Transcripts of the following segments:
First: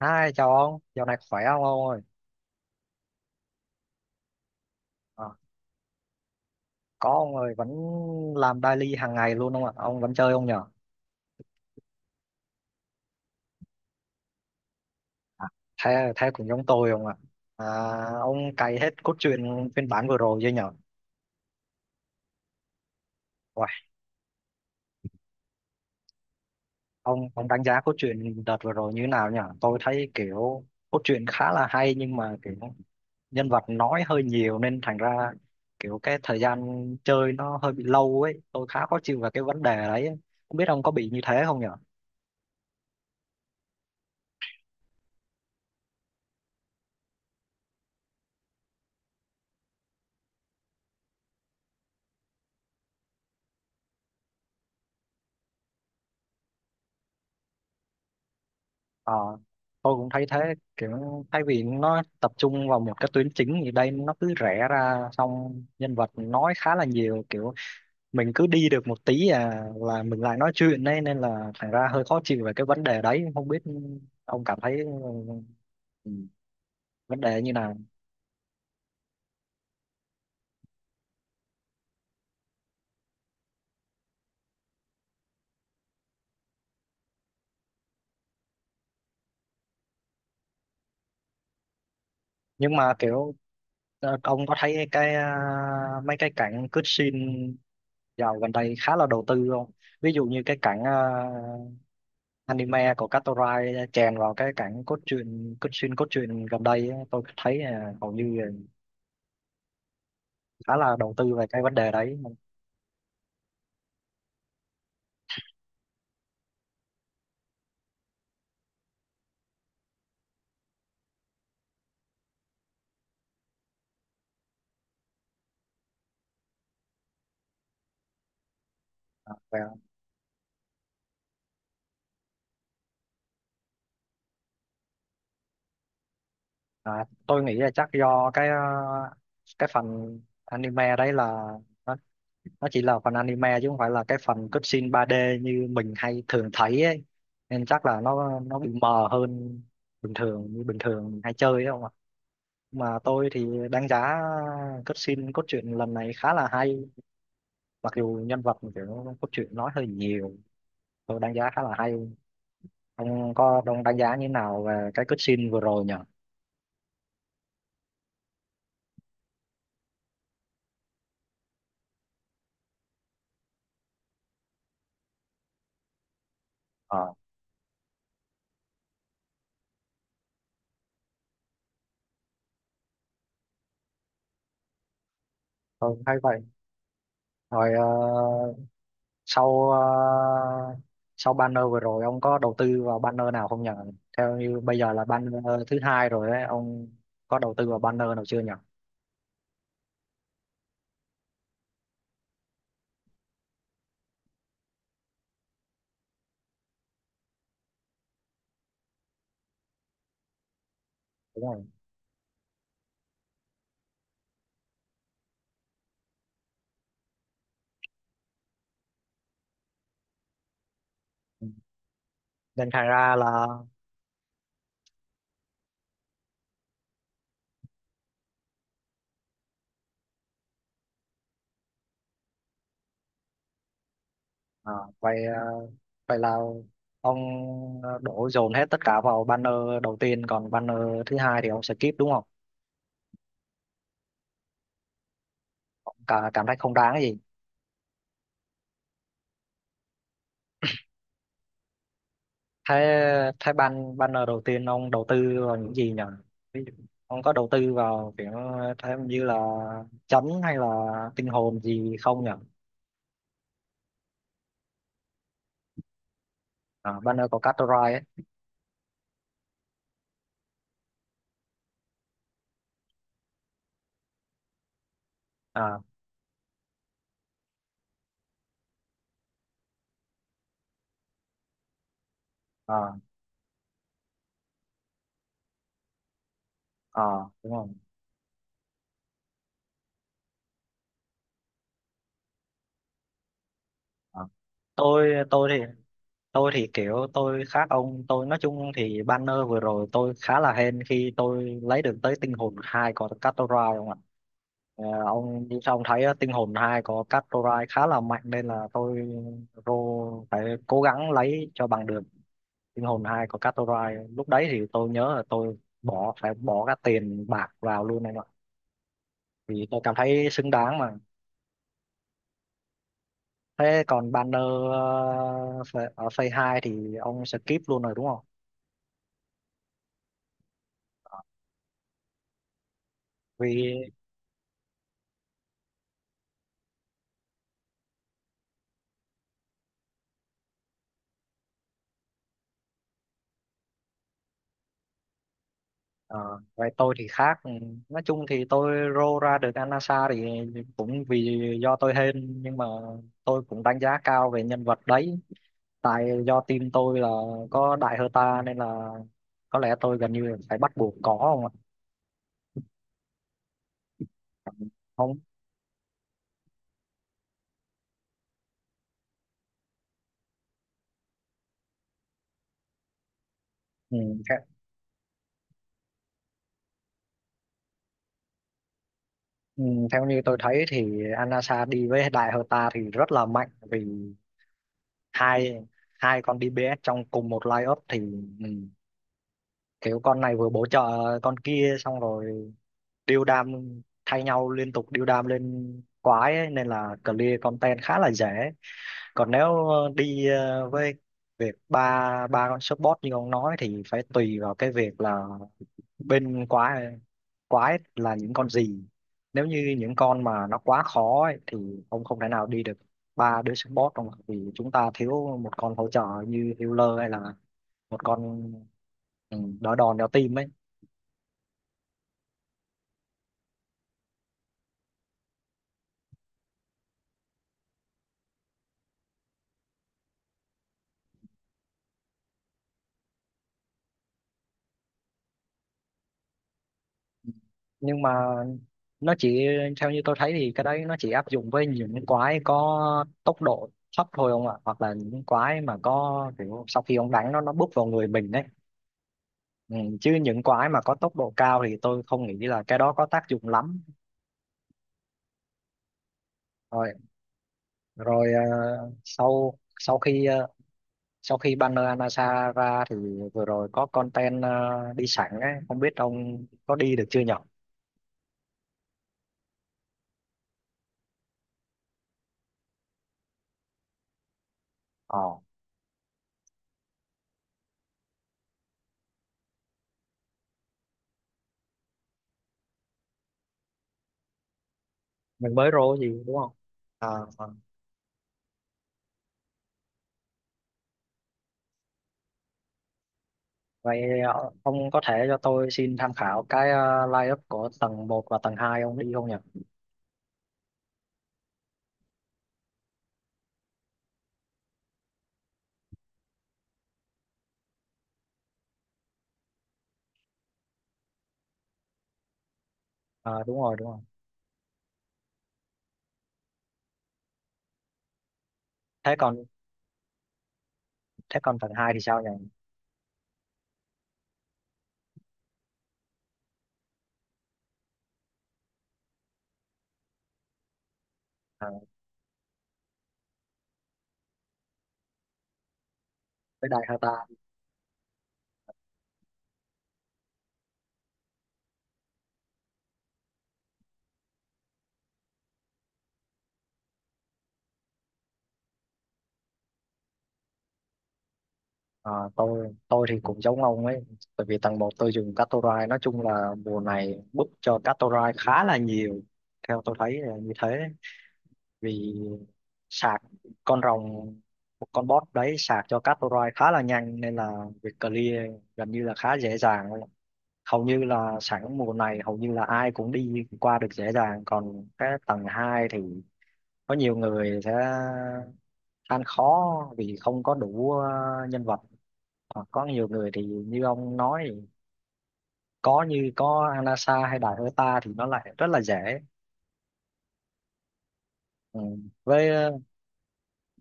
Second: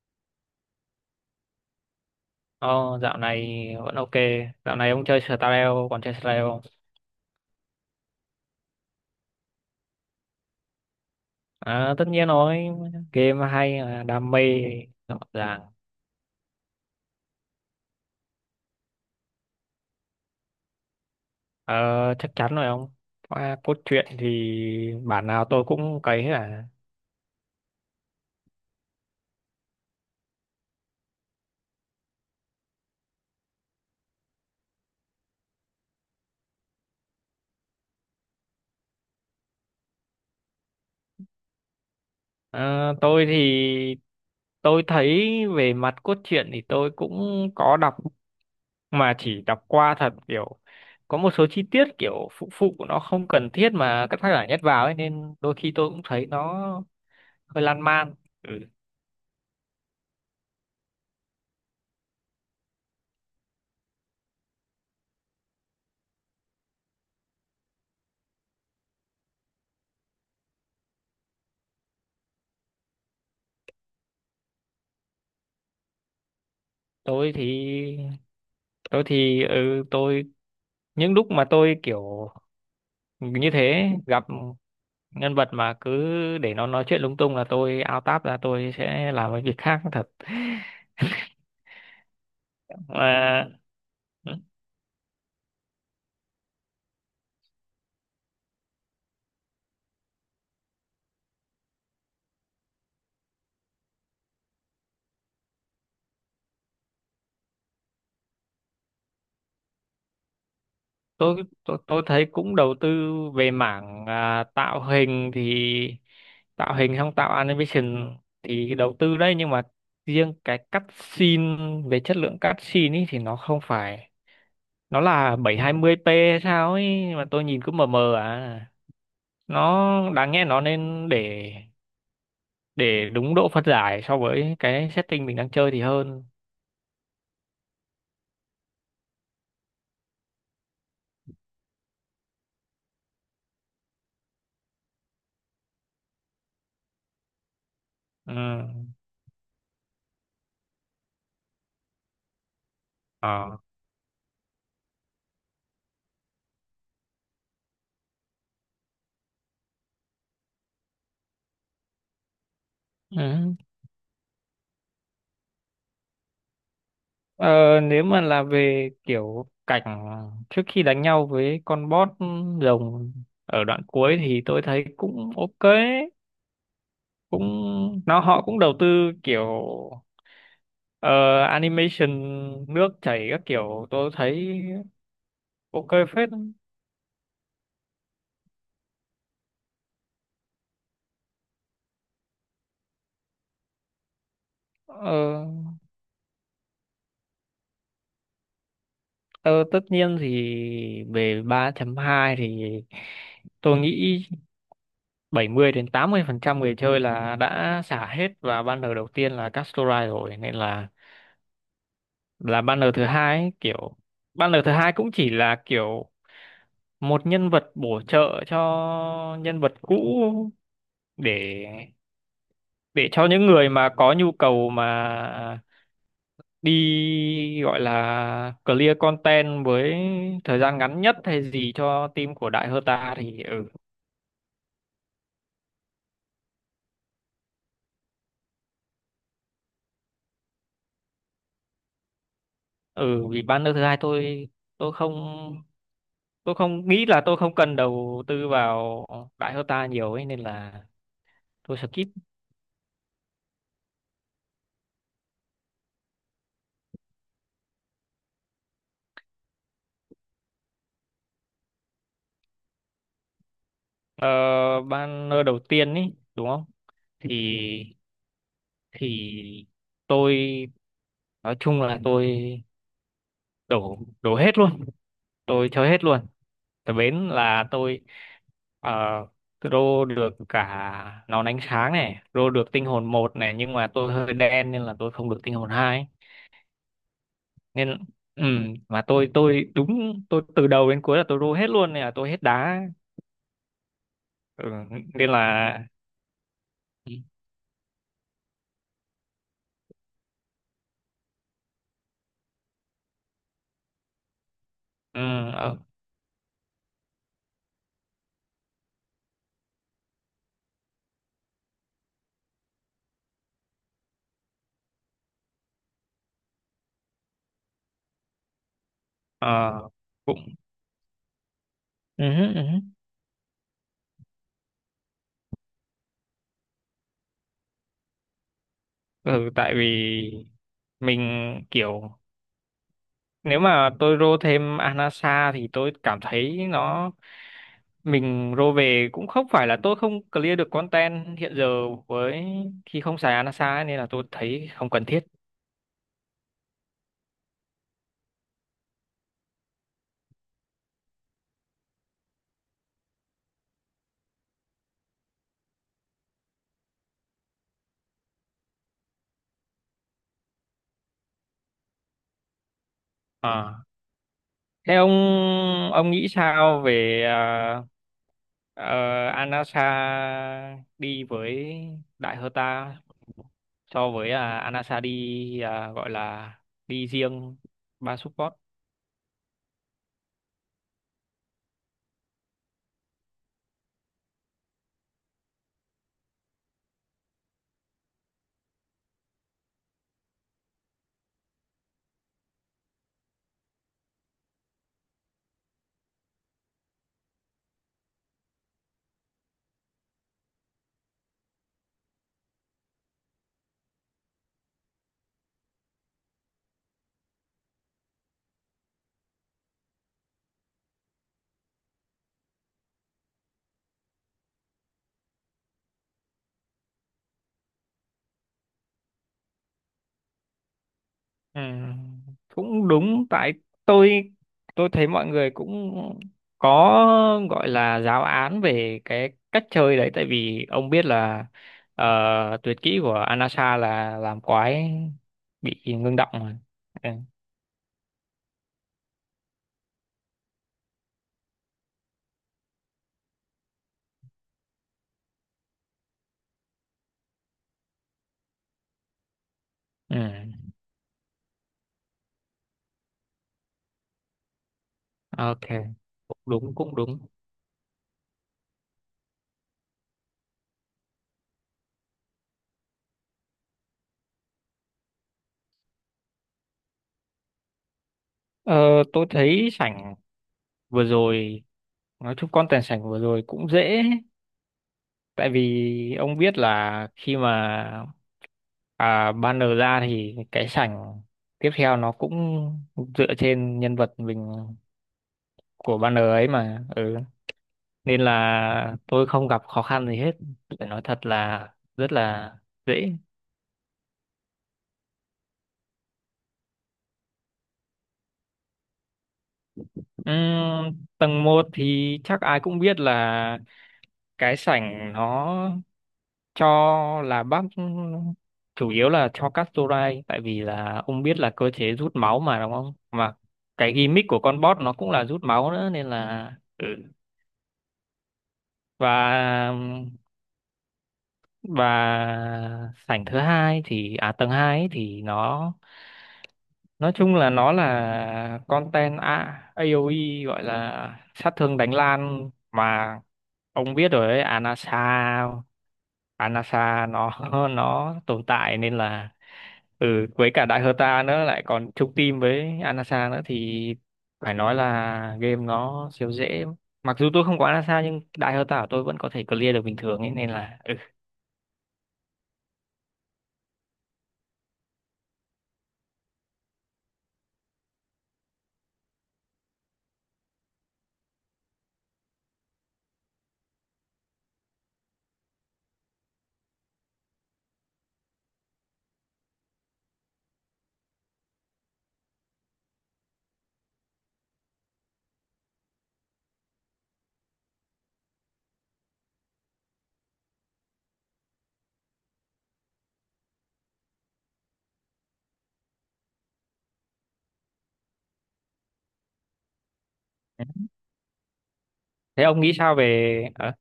Hai chào ông, dạo này khỏe không ông ơi? Ồ, dạo này vẫn ok. Dạo này ông chơi Ờ, Stardew, còn chơi Stardew không? có ông ơi, vẫn làm daily hàng ngày luôn không ạ? Ông vẫn chơi không nhở? À, tất nhiên rồi, game hay, đam mê, rõ À, ràng. thế thế cũng giống tôi không ạ? À, ông cày hết cốt truyện phiên bản vừa rồi chưa nhở? Ờ, Chắc chắn rồi ông. Qua Uầy, cốt truyện thì bản nào tôi cũng cấy hết à. ông đánh giá cốt truyện đợt vừa rồi như thế nào nhở? Tôi thấy kiểu cốt truyện khá là hay, nhưng mà kiểu nhân vật nói hơi nhiều nên thành ra kiểu cái thời gian chơi nó hơi bị lâu ấy. Tôi khá khó chịu về cái vấn đề đấy. Không biết ông có bị như thế không nhở? Ờ, tôi thì tôi thấy về mặt cốt truyện thì tôi cũng có đọc mà chỉ đọc qua thật, kiểu có một số chi tiết kiểu phụ phụ của nó không cần thiết mà các tác giả nhét vào ấy, nên đôi khi tôi cũng thấy nó hơi lan man. Ừ. Ờ, tôi cũng thấy thế, kiểu thay vì nó tập trung vào một cái tuyến chính thì đây nó cứ rẽ ra, xong nhân vật nói khá là nhiều, kiểu mình cứ đi được một tí à là mình lại nói chuyện đấy, nên là thành ra hơi khó chịu về cái vấn đề đấy. Không biết ông cảm thấy ừ, vấn tôi đề như thì nào. tôi những lúc mà tôi kiểu như thế gặp nhân vật mà cứ để nó nói chuyện lung tung là tôi out tab ra, tôi sẽ làm cái việc khác thật. Nhưng mà kiểu Mà ông có thấy cái mấy cái cảnh cướp scene dạo gần đây khá là đầu tư không? Ví dụ như cái cảnh anime của Katorai chèn vào cái cảnh cốt truyện gần đây á, tôi thấy hầu như là khá là đầu tư tôi về cái vấn tôi đề tôi đấy. thấy cũng đầu tư về mảng tạo hình thì tạo hình xong tạo animation thì đầu tư đấy, nhưng mà riêng cái cắt scene, về chất lượng cắt scene ý thì nó không phải, nó là 720p hay sao ấy mà tôi nhìn cứ mờ mờ à. à, và, Nó đáng nghe, nó nên để đúng độ phân giải so với cái setting mình đang chơi thì hơn. Tôi nghĩ là chắc do cái cái phần anime đấy là nó, nó chỉ là phần anime chứ không phải là cái phần cutscene 3D như mình hay thường thấy ấy. Nên chắc là Ừ. nó bị mờ hơn bình thường, như bình thường mình hay chơi ấy không ạ. Mà tôi thì Ờ. đánh giá cutscene cốt truyện lần này khá là hay, mặc dù nhân vật kiểu cốt truyện nói hơi nhiều, tôi đánh giá khá là hay. ông Ừ. có ông đánh giá như thế nào về cái cutscene vừa rồi nhỉ? Ờ, Nếu mà là về kiểu cảnh trước khi đánh nhau với con boss rồng ở đoạn cuối thì tôi thấy cũng ok. Ờ, cũng nó họ cũng đầu tư kiểu ờ, animation nước chảy các kiểu, tôi thấy tôi ok cũng thấy phết. vậy. Rồi sau ờ, sau banner vừa rồi ông có đầu tư vào banner nào không nhỉ? Theo như bây giờ là banner Ờ, thứ hai rồi ấy ông, có đầu tư vào banner nào chưa nhỉ? ờ, Tất nhiên thì về 3 hai thì tôi nghĩ 70 đến 80 phần trăm người chơi là đã xả hết vào banner đầu tiên là Castorai rồi, nên là Đúng rồi. Banner thứ hai ấy, kiểu banner thứ hai cũng chỉ là kiểu một nhân vật bổ trợ cho nhân vật cũ Ừ, để nên thành ra cho là những người mà có nhu cầu mà đi, gọi là clear content với thời gian ngắn nhất hay gì cho team của Đại Hơ Ta thì ừ. ờ, vậy ờ, vậy là ông đổ dồn hết tất cả vào banner đầu tiên, còn banner thứ hai thì ông skip đúng không? Ừ, vì banner thứ hai tôi không Cảm tôi thấy không không đáng cái nghĩ gì. là tôi không cần đầu tư vào Đại Hơ Ta nhiều ấy, nên là tôi skip. Thế thế ban banner đầu tiên ông đầu tư vào những gì nhỉ? Ví dụ, ông có đầu tư vào kiểu thế như là chấn hay là tinh hồn gì không nhỉ? ờ, Banner đầu tiên ấy đúng không? À, banner của Thì Catorai ấy. thì tôi nói chung là tôi đổ đổ hết luôn, tôi À, chơi hết luôn. Tại bến là tôi uh, rô được cả nón ánh sáng này, rô được tinh à, hồn một này, nhưng mà tôi hơi đen nên là tôi không được tinh hồn 2. à, đúng không. Nên ừ, mà tôi đúng, tôi từ đầu đến cuối là tôi rô hết luôn nên là tôi hết đá. À. Ừ, tôi nên tôi thì là tôi thì kiểu tôi khác ông, tôi nói chung thì banner vừa rồi tôi khá là hên khi tôi lấy được tới tinh hồn hai của Catorai không ạ. Ờ, ừ, ông ờ, ông thấy tinh hồn 2 có cắt torai khá là mạnh, nên là tôi rô phải cố gắng lấy cho bằng được tinh hồn 2 có cắt torai. Lúc đấy thì tôi nhớ là tôi phải bỏ các tiền bạc vào luôn này ạ, vì tôi ờ, cảm thấy xứng cũng đáng mà. ừ, ừ, Thế còn banner ở phase 2 thì ông skip luôn rồi đúng không? ừ, tại vì mình kiểu nếu Vì. mà tôi rô thêm Anasa thì tôi cảm thấy nó, mình rô về cũng không phải là tôi không clear được content hiện giờ với khi không xài Anasa ấy, nên là tôi thấy không cần thiết. Ờ, vậy tôi thì khác. Ừ, nói chung thì tôi rô ra được Anasa thì cũng vì do tôi hên, nhưng mà tôi cũng đánh giá cao về nhân vật đấy, tại do team tôi là có đại Herta, nên là có lẽ tôi gần như là phải bắt buộc có không ạ. À. Thế ông Không. ông nghĩ sao về ờ, Anasa đi với Đại Herta ừ, so với theo, Anasa đi, gọi là đi riêng ba support? ừ, Theo như tôi thấy thì Anasa đi với đại Herta thì rất là mạnh, vì hai hai con DPS trong cùng một lineup thì ừ, kiểu con này vừa bổ trợ con kia, xong rồi điêu đam thay nhau liên tục, điêu đam lên quái ấy, nên là clear content khá là dễ. Còn nếu với việc ba ba con support như ông nói thì phải tùy vào cái việc là bên quái quái là những con gì. Nếu như những con mà nó quá khó ấy thì ông không thể nào đi được ba đứa support đâu mà, vì chúng ta thiếu một con hỗ trợ như healer hay là một con đỡ đòn đỡ tim ấy. Ừ, cũng đúng. Tại tôi tôi thấy mọi người cũng có, gọi là giáo án về cái cách chơi đấy, tại vì ông biết là tuyệt kỹ của Anasa là làm quái bị ngưng động mà. Ừ. Nhưng mà nó chỉ, theo như tôi thấy thì cái đấy nó chỉ áp dụng với những quái có tốc độ thấp thôi ông ạ, hoặc là những quái mà có kiểu sau khi ông đánh nó búp vào người mình đấy. Ừ, chứ Ừ. những quái mà có tốc độ cao thì tôi không nghĩ là cái đó có tác dụng lắm. Ok, cũng đúng, Rồi cũng đúng. rồi ờ, sau sau khi ờ, sau khi banner Anasa ra thì vừa rồi có content đi sẵn ấy, không biết ông có đi được chưa nhở? Ờ, tôi thấy sảnh vừa rồi, nói chung content sảnh vừa rồi cũng dễ, Ờ, tại vì ông biết là khi mà banner ra thì cái sảnh tiếp theo nó cũng dựa trên nhân vật mình mình mới rô của gì banner đúng ấy không. mà. À, Ừ. Nên là tôi không gặp khó khăn gì hết, phải nói thật là rất là dễ. vậy ông có thể cho tôi xin tham khảo cái line up của tầng một và tầng 2 ông đi không nhỉ? Tầng 1 thì chắc ai cũng biết là cái sảnh nó cho là bác, chủ yếu là cho Castorai, tại vì là ông biết là cơ chế rút máu mà đúng không, mà Ờ, đúng rồi, đúng cái rồi. gimmick của con boss nó cũng là rút máu nữa nên là ừ. Thế còn Và thế còn tầng 2 thì sao nhỉ? sảnh thứ hai thì à, tầng 2 ấy thì nó nói chung là nó là content AOE, gọi là sát Ờ, thương đánh lan mà ông biết rồi ấy. Anasa, với Đại Hà ta. nó nó tồn tại nên là ừ, với cả Đại Herta nữa lại còn chung team với Anasa nữa thì phải nói là game nó siêu dễ. Mặc dù tôi không có Anasa nhưng Đại Herta của tôi vẫn có thể clear được bình thường ấy, nên là ừ. Ờ, tôi thì cũng giống ông ấy, bởi vì tầng một tôi dùng Catorai, nói chung là mùa này book cho Catorai khá là nhiều. Theo tôi thấy là như thế. Vì sạc con rồng, một con boss đấy sạc cho các roi khá là nhanh, nên là việc clear gần như là khá dễ dàng luôn. Hầu như là sẵn mùa này hầu như là ai cũng đi qua được dễ dàng. Còn cái tầng 2 thì có nhiều người sẽ ăn khó vì không có đủ nhân vật. Hoặc có nhiều người thì như ông nói, có như có Anasa hay Đại Hơ Ta thì nó lại rất là dễ. Ừ, Thế với ông nghĩ sao về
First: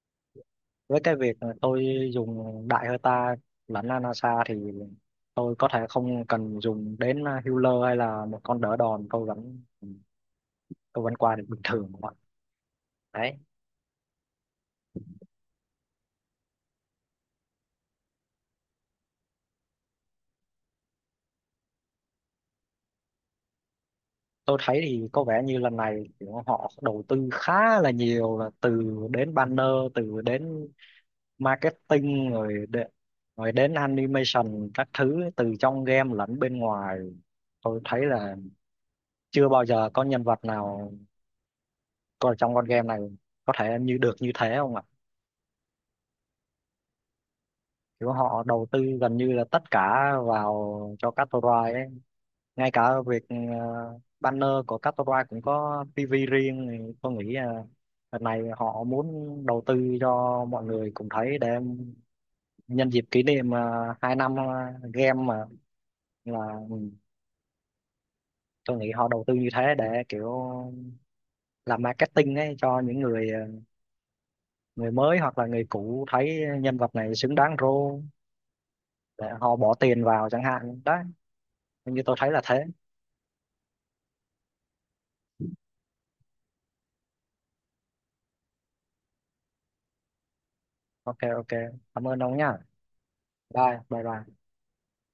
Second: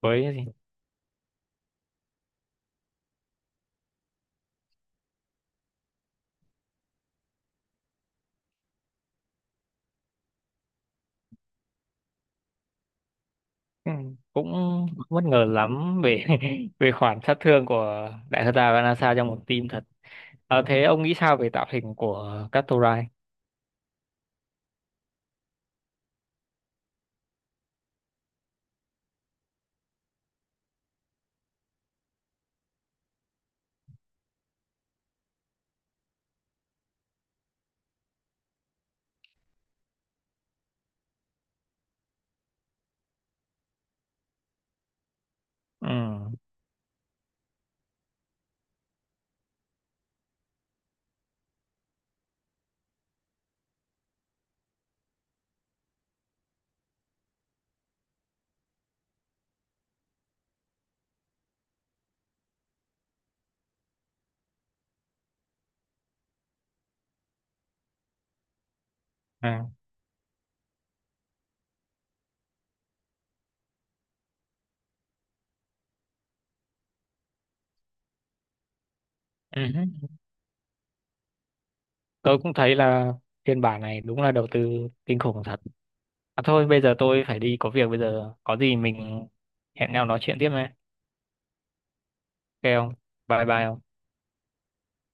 với cái gì? với cái việc mà tôi dùng đại hơi ta lẫn Anasa thì tôi có thể không cần dùng đến healer hay là một con đỡ đòn, tôi vẫn qua được bình thường các bạn. Đấy, Ừ, cũng bất ngờ lắm về về khoản sát thương của Đại Herta và Anasa trong một team thật. Ờ, thế ông nghĩ sao về tạo hình của Catorai? tôi thấy thì có vẻ như lần này kiểu họ đầu tư khá là nhiều, là từ đến banner, từ đến marketing, rồi đến animation các thứ, từ trong game lẫn bên ngoài. Tôi thấy là chưa bao giờ có nhân vật nào còn trong con game này có thể như được như thế không ạ. Ừ. Kiểu họ đầu tư gần như là tất cả vào cho counter ấy, ngay cả việc banner của counter cũng có PV riêng, thì tôi nghĩ là lần này họ muốn đầu tư cho mọi người cùng thấy, để nhân dịp kỷ niệm hai năm game mà, là ừ, tôi nghĩ họ đầu tư như À. thế để kiểu làm marketing ấy, cho những người người mới hoặc là người cũ thấy nhân vật này xứng đáng role để họ Ừ. bỏ tiền vào chẳng hạn đấy. Như tôi thấy Tôi là cũng thế. thấy là phiên bản này đúng là đầu tư kinh khủng thật. À thôi, bây giờ tôi phải đi có việc, bây giờ có gì mình hẹn nhau nói chuyện tiếp nhé. Ok, ok, cảm ơn ông nhá. Ok không, bye bye Bye không bye bye.